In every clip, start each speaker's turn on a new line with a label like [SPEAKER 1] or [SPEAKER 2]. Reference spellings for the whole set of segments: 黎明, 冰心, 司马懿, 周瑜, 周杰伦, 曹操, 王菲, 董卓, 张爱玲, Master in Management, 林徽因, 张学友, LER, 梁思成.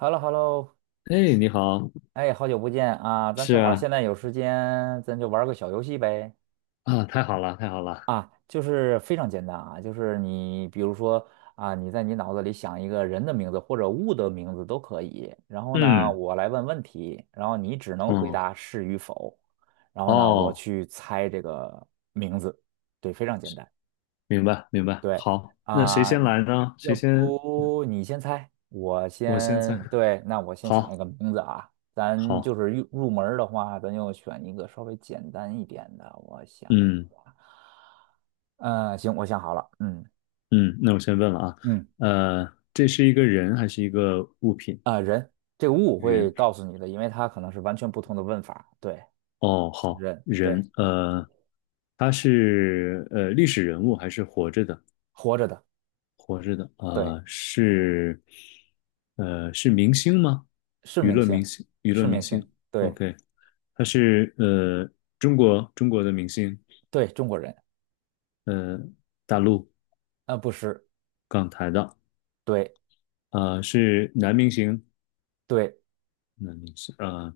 [SPEAKER 1] Hello，Hello，
[SPEAKER 2] 哎，你好，
[SPEAKER 1] 哎，好久不见啊！咱
[SPEAKER 2] 是
[SPEAKER 1] 正好
[SPEAKER 2] 啊，
[SPEAKER 1] 现在有时间，咱就玩个小游戏呗。
[SPEAKER 2] 啊，太好了，太好了，
[SPEAKER 1] 啊，就是非常简单啊，就是你比如说啊，你在你脑子里想一个人的名字或者物的名字都可以，然后呢，
[SPEAKER 2] 嗯，
[SPEAKER 1] 我来问问题，然后你只能回
[SPEAKER 2] 哦，
[SPEAKER 1] 答是与否，然后呢，我
[SPEAKER 2] 哦，
[SPEAKER 1] 去猜这个名字。对，非常简单。
[SPEAKER 2] 明白，明白，
[SPEAKER 1] 对
[SPEAKER 2] 好，那谁
[SPEAKER 1] 啊，
[SPEAKER 2] 先来呢？
[SPEAKER 1] 要
[SPEAKER 2] 谁先？
[SPEAKER 1] 不你先猜，我
[SPEAKER 2] 我先在，
[SPEAKER 1] 先，对，那我先想一
[SPEAKER 2] 好，
[SPEAKER 1] 个名字啊。咱就
[SPEAKER 2] 好，
[SPEAKER 1] 是入门儿的话，咱就选一个稍微简单一点的。我想
[SPEAKER 2] 嗯
[SPEAKER 1] 一下。嗯，行，我想好了。嗯
[SPEAKER 2] 嗯，那我先问了啊，
[SPEAKER 1] 嗯，
[SPEAKER 2] 这是一个人还是一个物品？
[SPEAKER 1] 这个物我会
[SPEAKER 2] 人，
[SPEAKER 1] 告诉你的，因为它可能是完全不同的问法。对，
[SPEAKER 2] 哦，
[SPEAKER 1] 是
[SPEAKER 2] 好，
[SPEAKER 1] 人，对，
[SPEAKER 2] 人，他是历史人物还是活着的？
[SPEAKER 1] 活着的，
[SPEAKER 2] 活着的，
[SPEAKER 1] 对，
[SPEAKER 2] 是，是明星吗？
[SPEAKER 1] 是
[SPEAKER 2] 娱
[SPEAKER 1] 明
[SPEAKER 2] 乐明
[SPEAKER 1] 星，
[SPEAKER 2] 星，娱乐
[SPEAKER 1] 是
[SPEAKER 2] 明
[SPEAKER 1] 明星，
[SPEAKER 2] 星。
[SPEAKER 1] 对
[SPEAKER 2] OK，他是中国的明星，
[SPEAKER 1] 对，中国人，
[SPEAKER 2] 呃，大陆
[SPEAKER 1] 啊、不是，
[SPEAKER 2] 港台的，
[SPEAKER 1] 对
[SPEAKER 2] 是男明星，
[SPEAKER 1] 对，
[SPEAKER 2] 男明星，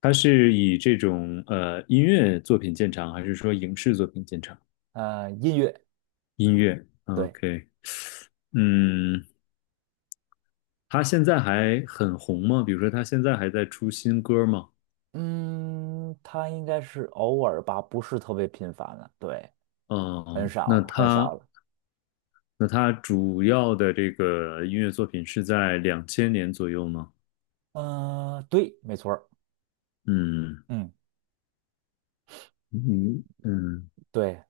[SPEAKER 2] 他是以这种音乐作品见长，还是说影视作品见长？
[SPEAKER 1] 音乐，
[SPEAKER 2] 音乐
[SPEAKER 1] 对。
[SPEAKER 2] ，OK，嗯，他现在还很红吗？比如说他现在还在出新歌吗？
[SPEAKER 1] 嗯，他应该是偶尔吧，不是特别频繁了。对，很
[SPEAKER 2] 嗯，那
[SPEAKER 1] 少很少
[SPEAKER 2] 他
[SPEAKER 1] 了。
[SPEAKER 2] 那他主要的这个音乐作品是在两千年左右吗？
[SPEAKER 1] 对，没错儿，
[SPEAKER 2] 嗯
[SPEAKER 1] 嗯，
[SPEAKER 2] 嗯嗯，
[SPEAKER 1] 对，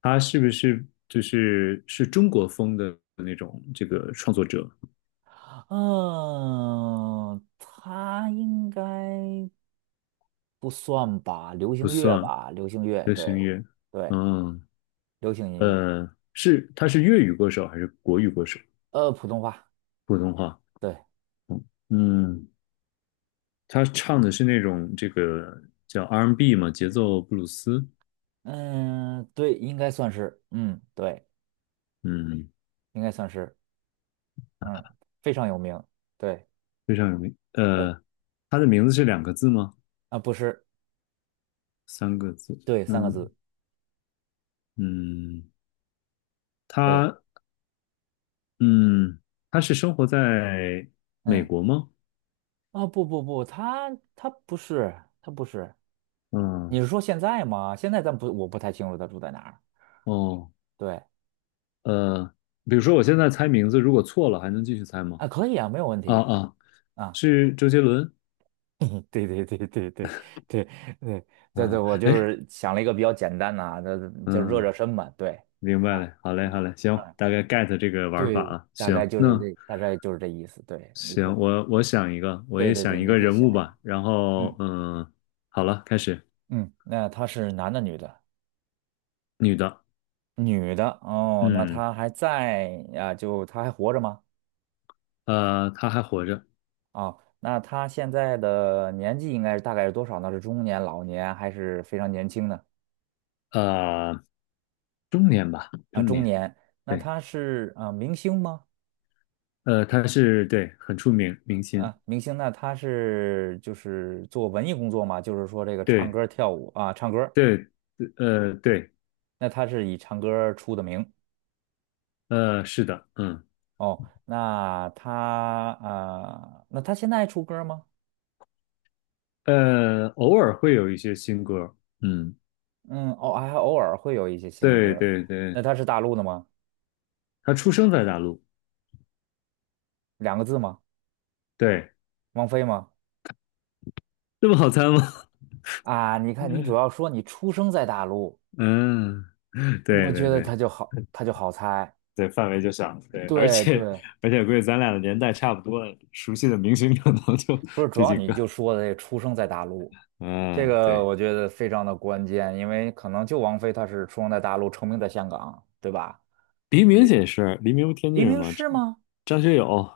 [SPEAKER 2] 他是不是就是中国风的那种这个创作者？
[SPEAKER 1] 嗯，他应该不算吧，流
[SPEAKER 2] 不
[SPEAKER 1] 行乐
[SPEAKER 2] 算
[SPEAKER 1] 吧，流行乐，
[SPEAKER 2] 流行
[SPEAKER 1] 对，
[SPEAKER 2] 乐，
[SPEAKER 1] 对，
[SPEAKER 2] 嗯
[SPEAKER 1] 流行音乐，
[SPEAKER 2] 是他是粤语歌手还是国语歌手？
[SPEAKER 1] 普通话，
[SPEAKER 2] 普通话，
[SPEAKER 1] 对，
[SPEAKER 2] 嗯嗯，他唱的是那种这个叫 R&B 嘛，节奏布鲁斯，
[SPEAKER 1] 嗯，对，应该算是，嗯，对，
[SPEAKER 2] 嗯，
[SPEAKER 1] 应该算是，嗯，非常有名，对，
[SPEAKER 2] 非常有名。
[SPEAKER 1] 对，
[SPEAKER 2] 他的名字是两个字吗？
[SPEAKER 1] 啊，不是，
[SPEAKER 2] 三个字？
[SPEAKER 1] 对，三个
[SPEAKER 2] 嗯，
[SPEAKER 1] 字，
[SPEAKER 2] 嗯，
[SPEAKER 1] 对，
[SPEAKER 2] 他嗯，他是生活在美
[SPEAKER 1] 嗯。
[SPEAKER 2] 国吗？
[SPEAKER 1] 哦，不不不，他不是，他不是。
[SPEAKER 2] 嗯，
[SPEAKER 1] 你是说现在吗？现在咱不，我不太清楚他住在哪儿。
[SPEAKER 2] 哦，
[SPEAKER 1] 对
[SPEAKER 2] 呃，比如说我现在猜名字，如果错了还能继续猜吗？
[SPEAKER 1] 啊，可以啊，没有问
[SPEAKER 2] 啊
[SPEAKER 1] 题
[SPEAKER 2] 啊，
[SPEAKER 1] 啊。
[SPEAKER 2] 是周杰伦。
[SPEAKER 1] 对对对对对对对对对，
[SPEAKER 2] 啊，
[SPEAKER 1] 我就
[SPEAKER 2] 哎，
[SPEAKER 1] 是想了一个比较简单的啊，就热热
[SPEAKER 2] 嗯，
[SPEAKER 1] 身嘛。对
[SPEAKER 2] 明
[SPEAKER 1] 啊，
[SPEAKER 2] 白了，好嘞，好嘞，行，
[SPEAKER 1] 嗯，
[SPEAKER 2] 大概 get 这个玩
[SPEAKER 1] 对，
[SPEAKER 2] 法了。
[SPEAKER 1] 大概
[SPEAKER 2] 行，
[SPEAKER 1] 就是
[SPEAKER 2] 那
[SPEAKER 1] 这，大概就是这意思。对，你可，
[SPEAKER 2] 行，我想一个，我
[SPEAKER 1] 对
[SPEAKER 2] 也
[SPEAKER 1] 对
[SPEAKER 2] 想
[SPEAKER 1] 对，
[SPEAKER 2] 一
[SPEAKER 1] 你
[SPEAKER 2] 个
[SPEAKER 1] 可以
[SPEAKER 2] 人
[SPEAKER 1] 想
[SPEAKER 2] 物
[SPEAKER 1] 一想。
[SPEAKER 2] 吧。然后
[SPEAKER 1] 嗯
[SPEAKER 2] 好了，开始，
[SPEAKER 1] 嗯，那他是男的女的？
[SPEAKER 2] 女的，
[SPEAKER 1] 女的哦，那
[SPEAKER 2] 嗯，
[SPEAKER 1] 他还在啊？就他还活着吗？
[SPEAKER 2] 她还活着，
[SPEAKER 1] 啊，那他现在的年纪应该是大概是多少呢？是中年、老年还是非常年轻呢？
[SPEAKER 2] 呃，中年吧，
[SPEAKER 1] 啊，
[SPEAKER 2] 中
[SPEAKER 1] 中
[SPEAKER 2] 年。
[SPEAKER 1] 年。那
[SPEAKER 2] 对。
[SPEAKER 1] 他是啊、明星吗？
[SPEAKER 2] 他是对很出名明星，
[SPEAKER 1] 啊，明星，那他是就是做文艺工作嘛？就是说这个唱
[SPEAKER 2] 对
[SPEAKER 1] 歌、跳舞啊，唱歌。
[SPEAKER 2] 对，对
[SPEAKER 1] 那他是以唱歌出的名。
[SPEAKER 2] 是的，
[SPEAKER 1] 哦。那他啊、那他现在还出歌吗？
[SPEAKER 2] 偶尔会有一些新歌，嗯
[SPEAKER 1] 嗯，哦，还偶尔会有一些新
[SPEAKER 2] 对
[SPEAKER 1] 歌。
[SPEAKER 2] 对对，
[SPEAKER 1] 那他是大陆的吗？
[SPEAKER 2] 他出生在大陆，
[SPEAKER 1] 两个字吗？
[SPEAKER 2] 对，
[SPEAKER 1] 王菲吗？
[SPEAKER 2] 这么好猜吗？
[SPEAKER 1] 啊，你看，你主要 说你出生在大陆。
[SPEAKER 2] 嗯，对
[SPEAKER 1] 我觉
[SPEAKER 2] 对
[SPEAKER 1] 得
[SPEAKER 2] 对
[SPEAKER 1] 他就好，他就好猜。
[SPEAKER 2] 对，范围就小，对，而
[SPEAKER 1] 对
[SPEAKER 2] 且
[SPEAKER 1] 对，
[SPEAKER 2] 而且估计咱俩的年代差不多，熟悉的明星可能就
[SPEAKER 1] 不是，主
[SPEAKER 2] 这
[SPEAKER 1] 要
[SPEAKER 2] 几
[SPEAKER 1] 你就
[SPEAKER 2] 个，
[SPEAKER 1] 说的这出生在大陆，这
[SPEAKER 2] 嗯
[SPEAKER 1] 个
[SPEAKER 2] 对，
[SPEAKER 1] 我觉得非常的关键，因为可能就王菲她是出生在大陆，成名在香港，对吧？
[SPEAKER 2] 黎明
[SPEAKER 1] 也
[SPEAKER 2] 也是，黎明不天津
[SPEAKER 1] 黎
[SPEAKER 2] 人
[SPEAKER 1] 明
[SPEAKER 2] 吗？
[SPEAKER 1] 是吗？
[SPEAKER 2] 张学友，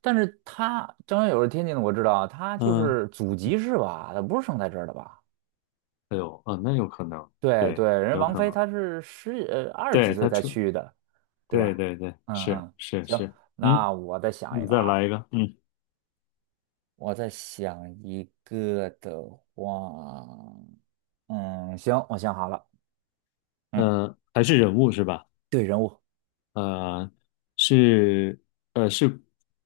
[SPEAKER 1] 但是她张学友是天津的，我知道，她就
[SPEAKER 2] 嗯。
[SPEAKER 1] 是祖籍是吧？她不是生在这儿的吧？
[SPEAKER 2] 哎呦，啊，那有可能，
[SPEAKER 1] 对对，
[SPEAKER 2] 对，
[SPEAKER 1] 人
[SPEAKER 2] 有
[SPEAKER 1] 王
[SPEAKER 2] 可
[SPEAKER 1] 菲
[SPEAKER 2] 能，
[SPEAKER 1] 她是十二十几
[SPEAKER 2] 对，
[SPEAKER 1] 岁
[SPEAKER 2] 他
[SPEAKER 1] 才
[SPEAKER 2] 出，
[SPEAKER 1] 去的，对
[SPEAKER 2] 对
[SPEAKER 1] 吧？
[SPEAKER 2] 对对，
[SPEAKER 1] 嗯
[SPEAKER 2] 是
[SPEAKER 1] 嗯，
[SPEAKER 2] 是
[SPEAKER 1] 行，
[SPEAKER 2] 是，嗯，
[SPEAKER 1] 那我再想一
[SPEAKER 2] 你
[SPEAKER 1] 个
[SPEAKER 2] 再
[SPEAKER 1] 啊。
[SPEAKER 2] 来一个，嗯，
[SPEAKER 1] 我在想一个的话，嗯，行，我想好了，嗯，
[SPEAKER 2] 还是人物是吧？
[SPEAKER 1] 对，人物，
[SPEAKER 2] 呃，是，是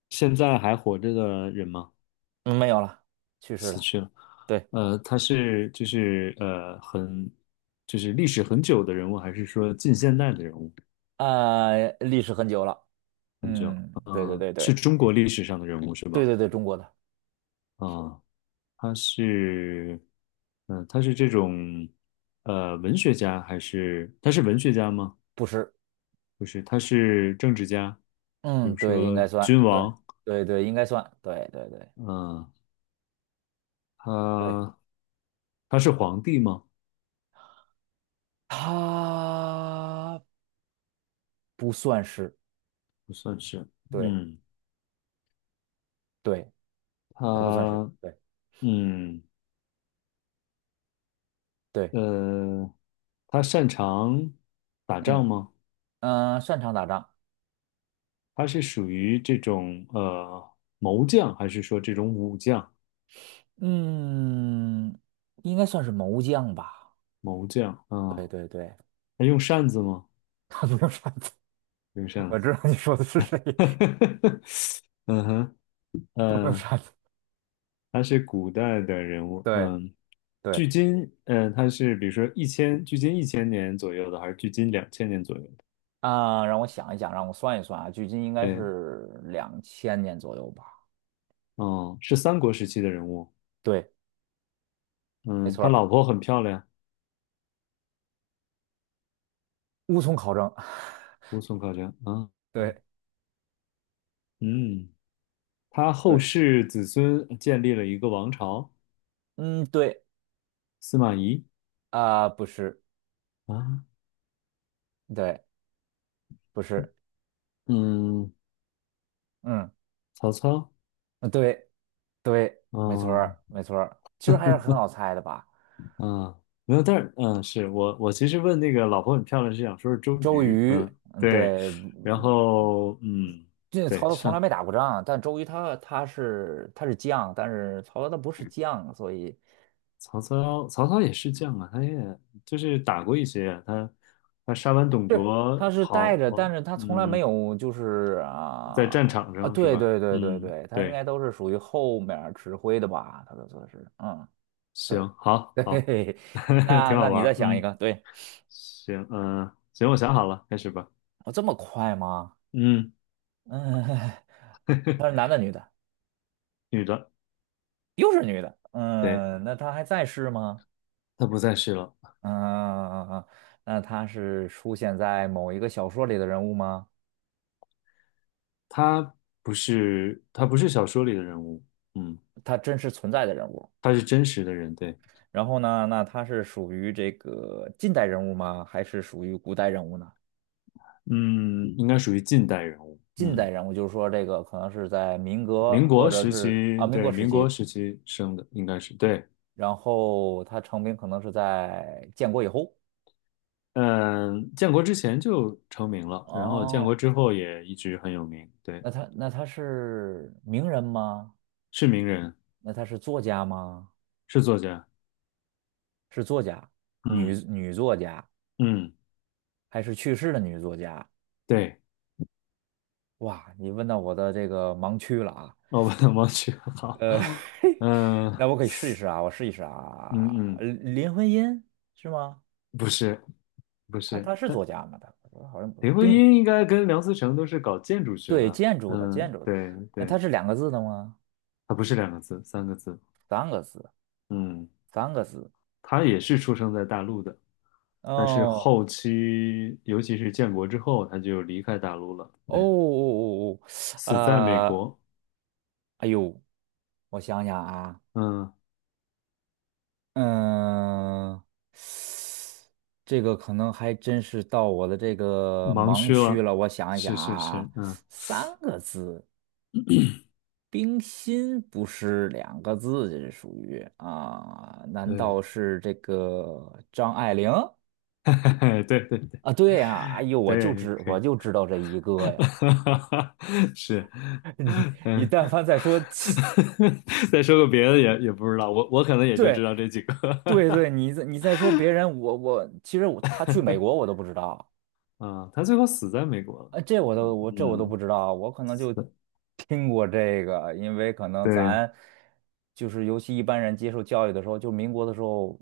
[SPEAKER 2] 现在还活着的人吗？
[SPEAKER 1] 嗯，没有了，去世
[SPEAKER 2] 死
[SPEAKER 1] 了，
[SPEAKER 2] 去了，
[SPEAKER 1] 对，
[SPEAKER 2] 他是就是呃很就是历史很久的人物，还是说近现代的人物
[SPEAKER 1] 历史很久了，
[SPEAKER 2] 很久？
[SPEAKER 1] 嗯，对对对
[SPEAKER 2] 是
[SPEAKER 1] 对
[SPEAKER 2] 中国历史上的人物是
[SPEAKER 1] 对
[SPEAKER 2] 吧？
[SPEAKER 1] 对对，中国的，
[SPEAKER 2] 啊。他是，他是这种，文学家还是他是文学家吗？
[SPEAKER 1] 不是，
[SPEAKER 2] 不是，他是政治家，比
[SPEAKER 1] 嗯，
[SPEAKER 2] 如
[SPEAKER 1] 对，应
[SPEAKER 2] 说
[SPEAKER 1] 该算，
[SPEAKER 2] 君
[SPEAKER 1] 对
[SPEAKER 2] 王，
[SPEAKER 1] 对对，应该算，对对对
[SPEAKER 2] 嗯、
[SPEAKER 1] 对，
[SPEAKER 2] 他他是皇帝吗？
[SPEAKER 1] 他不算是，
[SPEAKER 2] 不算是，
[SPEAKER 1] 对
[SPEAKER 2] 嗯，
[SPEAKER 1] 对，他不算是，
[SPEAKER 2] 他，
[SPEAKER 1] 对
[SPEAKER 2] 嗯，
[SPEAKER 1] 对，
[SPEAKER 2] 呃，他擅长打仗
[SPEAKER 1] 嗯
[SPEAKER 2] 吗？
[SPEAKER 1] 嗯、擅长打仗，
[SPEAKER 2] 他是属于这种谋将，还是说这种武将？
[SPEAKER 1] 嗯，应该算是谋将吧。
[SPEAKER 2] 谋将，
[SPEAKER 1] 对
[SPEAKER 2] 啊，
[SPEAKER 1] 对对，
[SPEAKER 2] 他用扇子吗？
[SPEAKER 1] 他没有杀子。
[SPEAKER 2] 用 扇
[SPEAKER 1] 我
[SPEAKER 2] 子。
[SPEAKER 1] 知道你说的是谁，
[SPEAKER 2] 嗯哼，
[SPEAKER 1] 他没有
[SPEAKER 2] 嗯，
[SPEAKER 1] 杀子。
[SPEAKER 2] 他是古代的人物，
[SPEAKER 1] 对对，
[SPEAKER 2] 距今，他是比如说一千，距今1000年左右的，还是距今两千年左右的？
[SPEAKER 1] 啊、让我想一想，让我算一算啊，距今应该
[SPEAKER 2] 对，
[SPEAKER 1] 是2000年左右吧。
[SPEAKER 2] 哦，是三国时期的人物，
[SPEAKER 1] 对，没
[SPEAKER 2] 嗯，
[SPEAKER 1] 错
[SPEAKER 2] 他
[SPEAKER 1] 儿，
[SPEAKER 2] 老婆很漂亮，
[SPEAKER 1] 无从考证。
[SPEAKER 2] 乌孙夸张，啊，啊
[SPEAKER 1] 对
[SPEAKER 2] 嗯，他后
[SPEAKER 1] 对，
[SPEAKER 2] 世子孙建立了一个王朝，
[SPEAKER 1] 嗯，对
[SPEAKER 2] 司马懿
[SPEAKER 1] 啊、不是，
[SPEAKER 2] 啊，
[SPEAKER 1] 对，不是，
[SPEAKER 2] 嗯，
[SPEAKER 1] 嗯，
[SPEAKER 2] 曹操，
[SPEAKER 1] 对对，没错
[SPEAKER 2] 啊，
[SPEAKER 1] 儿没错儿，其实还是很好猜的吧。
[SPEAKER 2] 嗯，没有，但是是我其实问那个老婆很漂亮是想说是周
[SPEAKER 1] 周
[SPEAKER 2] 瑜，
[SPEAKER 1] 瑜，
[SPEAKER 2] 嗯，
[SPEAKER 1] 嗯，
[SPEAKER 2] 对，
[SPEAKER 1] 对，
[SPEAKER 2] 然后
[SPEAKER 1] 这
[SPEAKER 2] 对，
[SPEAKER 1] 曹操从来
[SPEAKER 2] 上
[SPEAKER 1] 没打过仗，但周瑜他是他是将，但是曹操他不是将，所以
[SPEAKER 2] 曹操，曹操也是将啊，他也就是打过一些啊，他杀完董卓
[SPEAKER 1] 他是带
[SPEAKER 2] 跑，
[SPEAKER 1] 着，但是他从来没有就是
[SPEAKER 2] 在
[SPEAKER 1] 啊
[SPEAKER 2] 战场
[SPEAKER 1] 啊，
[SPEAKER 2] 上是
[SPEAKER 1] 对
[SPEAKER 2] 吧？
[SPEAKER 1] 对对对
[SPEAKER 2] 嗯，
[SPEAKER 1] 对，他应
[SPEAKER 2] 对，
[SPEAKER 1] 该都是属于后面儿指挥的吧，他的说是，嗯，对。
[SPEAKER 2] 行，好，好，
[SPEAKER 1] 对，那
[SPEAKER 2] 挺好
[SPEAKER 1] 那
[SPEAKER 2] 玩
[SPEAKER 1] 你再
[SPEAKER 2] 儿，
[SPEAKER 1] 想一
[SPEAKER 2] 嗯，
[SPEAKER 1] 个，对。
[SPEAKER 2] 行，嗯，行，我想好了，开始吧，
[SPEAKER 1] 我这么快吗？
[SPEAKER 2] 嗯，
[SPEAKER 1] 嗯。他是男 的女的，
[SPEAKER 2] 女的，
[SPEAKER 1] 又是女的，
[SPEAKER 2] 对，
[SPEAKER 1] 嗯，那他还在世吗？
[SPEAKER 2] 她不在世了。
[SPEAKER 1] 嗯嗯嗯，嗯，那他是出现在某一个小说里的人物吗？
[SPEAKER 2] 他他不是小说里的人物，嗯，
[SPEAKER 1] 他真实存在的人物。
[SPEAKER 2] 他是真实的人，对，
[SPEAKER 1] 然后呢，那他是属于这个近代人物吗？还是属于古代人物呢？
[SPEAKER 2] 嗯，应该属于近代人物，
[SPEAKER 1] 近代人物就是说，这个可能是在民国
[SPEAKER 2] 民
[SPEAKER 1] 或
[SPEAKER 2] 国
[SPEAKER 1] 者
[SPEAKER 2] 时
[SPEAKER 1] 是
[SPEAKER 2] 期，
[SPEAKER 1] 啊民国
[SPEAKER 2] 对，
[SPEAKER 1] 时
[SPEAKER 2] 民国
[SPEAKER 1] 期，
[SPEAKER 2] 时期生的，应该是对，
[SPEAKER 1] 然后他成名可能是在建国以后。
[SPEAKER 2] 嗯，建国之前就成名了，然后建国
[SPEAKER 1] 哦，
[SPEAKER 2] 之后也一直很有名，对，
[SPEAKER 1] 那他那他是名人吗？
[SPEAKER 2] 是名人，
[SPEAKER 1] 那他是作家吗？
[SPEAKER 2] 是作家，
[SPEAKER 1] 是作家，女
[SPEAKER 2] 嗯
[SPEAKER 1] 女作家
[SPEAKER 2] 嗯，
[SPEAKER 1] 还是去世的女作家？
[SPEAKER 2] 对，
[SPEAKER 1] 哇，你问到我的这个盲区了啊，
[SPEAKER 2] 哦，我忘好，
[SPEAKER 1] 呃，
[SPEAKER 2] 嗯
[SPEAKER 1] 那我可以试一试啊，我试一试
[SPEAKER 2] 嗯
[SPEAKER 1] 啊。
[SPEAKER 2] 嗯，
[SPEAKER 1] 林徽因是吗？
[SPEAKER 2] 不是不
[SPEAKER 1] 她
[SPEAKER 2] 是，
[SPEAKER 1] 她是
[SPEAKER 2] 但。
[SPEAKER 1] 作家吗？她我好像不，
[SPEAKER 2] 林徽
[SPEAKER 1] 并
[SPEAKER 2] 因应该跟梁思成都是搞建筑学
[SPEAKER 1] 对
[SPEAKER 2] 的，
[SPEAKER 1] 建筑的建筑的，
[SPEAKER 2] 对
[SPEAKER 1] 那
[SPEAKER 2] 对，
[SPEAKER 1] 它是两个字的吗？
[SPEAKER 2] 他不是两个字，三个字，
[SPEAKER 1] 三个字，
[SPEAKER 2] 嗯，
[SPEAKER 1] 三个字。
[SPEAKER 2] 他也是出生在大陆的，但是
[SPEAKER 1] 哦
[SPEAKER 2] 后期，尤其是建国之后，他就离开大陆了，
[SPEAKER 1] 哦
[SPEAKER 2] 对，
[SPEAKER 1] 哦哦哦，哦，
[SPEAKER 2] 死在美国，
[SPEAKER 1] 哎呦，我想想啊，
[SPEAKER 2] 嗯，
[SPEAKER 1] 嗯，这个可能还真是到我的这个
[SPEAKER 2] 盲
[SPEAKER 1] 盲
[SPEAKER 2] 区
[SPEAKER 1] 区
[SPEAKER 2] 了，
[SPEAKER 1] 了。我想一
[SPEAKER 2] 是
[SPEAKER 1] 想
[SPEAKER 2] 是
[SPEAKER 1] 啊，
[SPEAKER 2] 是，嗯，
[SPEAKER 1] 三个字，冰心不是两个字，这是属于啊？难
[SPEAKER 2] 对，
[SPEAKER 1] 道是这个张爱玲
[SPEAKER 2] 对对对
[SPEAKER 1] 啊？对呀，哎呦，我就
[SPEAKER 2] 对，
[SPEAKER 1] 知
[SPEAKER 2] 可
[SPEAKER 1] 我
[SPEAKER 2] 以，
[SPEAKER 1] 就知道这一个呀。
[SPEAKER 2] 是，
[SPEAKER 1] 你你
[SPEAKER 2] 嗯，
[SPEAKER 1] 但凡再说其
[SPEAKER 2] 再说个别的也不知道，我可能也就
[SPEAKER 1] 对
[SPEAKER 2] 知道这几个。
[SPEAKER 1] 对 对，你再你再说别人，我其实我他去美国我都不知道。
[SPEAKER 2] 啊，他最后死在美国了。
[SPEAKER 1] 啊，这我都我这我都
[SPEAKER 2] 嗯，
[SPEAKER 1] 不知道，我可能就听过这个，因为可能
[SPEAKER 2] 对
[SPEAKER 1] 咱就是尤其一般人接受教育的时候，就民国的时候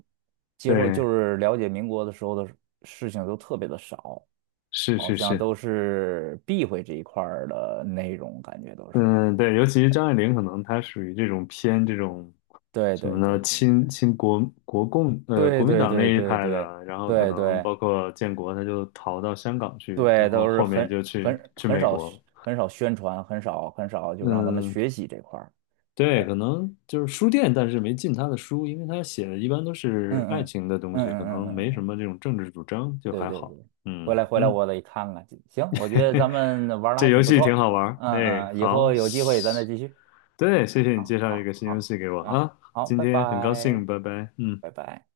[SPEAKER 1] 接受
[SPEAKER 2] 对，
[SPEAKER 1] 就是了解民国的时候的事情都特别的少，
[SPEAKER 2] 是
[SPEAKER 1] 好
[SPEAKER 2] 是
[SPEAKER 1] 像
[SPEAKER 2] 是，
[SPEAKER 1] 都是避讳这一块儿的内容，感觉都是。
[SPEAKER 2] 嗯，对，尤其是张爱玲，可能她属于这种偏这种
[SPEAKER 1] 对
[SPEAKER 2] 什么
[SPEAKER 1] 对
[SPEAKER 2] 呢？
[SPEAKER 1] 对
[SPEAKER 2] 亲
[SPEAKER 1] 对
[SPEAKER 2] 亲国国共
[SPEAKER 1] 对
[SPEAKER 2] 国民
[SPEAKER 1] 对
[SPEAKER 2] 党那
[SPEAKER 1] 对
[SPEAKER 2] 一
[SPEAKER 1] 对对
[SPEAKER 2] 派的，
[SPEAKER 1] 对
[SPEAKER 2] 然后可
[SPEAKER 1] 对
[SPEAKER 2] 能
[SPEAKER 1] 对
[SPEAKER 2] 包括建国，她就逃到香港去，然
[SPEAKER 1] 对，
[SPEAKER 2] 后
[SPEAKER 1] 都是
[SPEAKER 2] 后面
[SPEAKER 1] 很
[SPEAKER 2] 就去
[SPEAKER 1] 很
[SPEAKER 2] 去
[SPEAKER 1] 很
[SPEAKER 2] 美
[SPEAKER 1] 少
[SPEAKER 2] 国
[SPEAKER 1] 宣
[SPEAKER 2] 了
[SPEAKER 1] 很少宣传，很少很少就让咱们
[SPEAKER 2] 嗯，
[SPEAKER 1] 学习这块儿。
[SPEAKER 2] 对，可能就是书店，但是没进她的书，因为她写的一般都
[SPEAKER 1] 嗯
[SPEAKER 2] 是爱
[SPEAKER 1] 嗯
[SPEAKER 2] 情的东
[SPEAKER 1] 嗯
[SPEAKER 2] 西，可
[SPEAKER 1] 嗯嗯
[SPEAKER 2] 能没
[SPEAKER 1] 嗯，
[SPEAKER 2] 什
[SPEAKER 1] 嗯
[SPEAKER 2] 么这种政治主张，就
[SPEAKER 1] 对
[SPEAKER 2] 还
[SPEAKER 1] 对
[SPEAKER 2] 好。
[SPEAKER 1] 对，回
[SPEAKER 2] 嗯
[SPEAKER 1] 来回来
[SPEAKER 2] 嗯。
[SPEAKER 1] 我得看看。行，我觉得咱们玩的
[SPEAKER 2] 这
[SPEAKER 1] 还
[SPEAKER 2] 游
[SPEAKER 1] 挺不
[SPEAKER 2] 戏挺
[SPEAKER 1] 错。
[SPEAKER 2] 好玩儿。
[SPEAKER 1] 嗯
[SPEAKER 2] 哎，
[SPEAKER 1] 嗯，以
[SPEAKER 2] 好，
[SPEAKER 1] 后有机会咱再继续。
[SPEAKER 2] 对，谢谢你
[SPEAKER 1] 好
[SPEAKER 2] 介绍一
[SPEAKER 1] 好
[SPEAKER 2] 个新游戏
[SPEAKER 1] 好
[SPEAKER 2] 给我
[SPEAKER 1] 好
[SPEAKER 2] 啊，
[SPEAKER 1] 好，
[SPEAKER 2] 今
[SPEAKER 1] 拜
[SPEAKER 2] 天很高
[SPEAKER 1] 拜
[SPEAKER 2] 兴，拜拜。嗯。
[SPEAKER 1] 拜拜。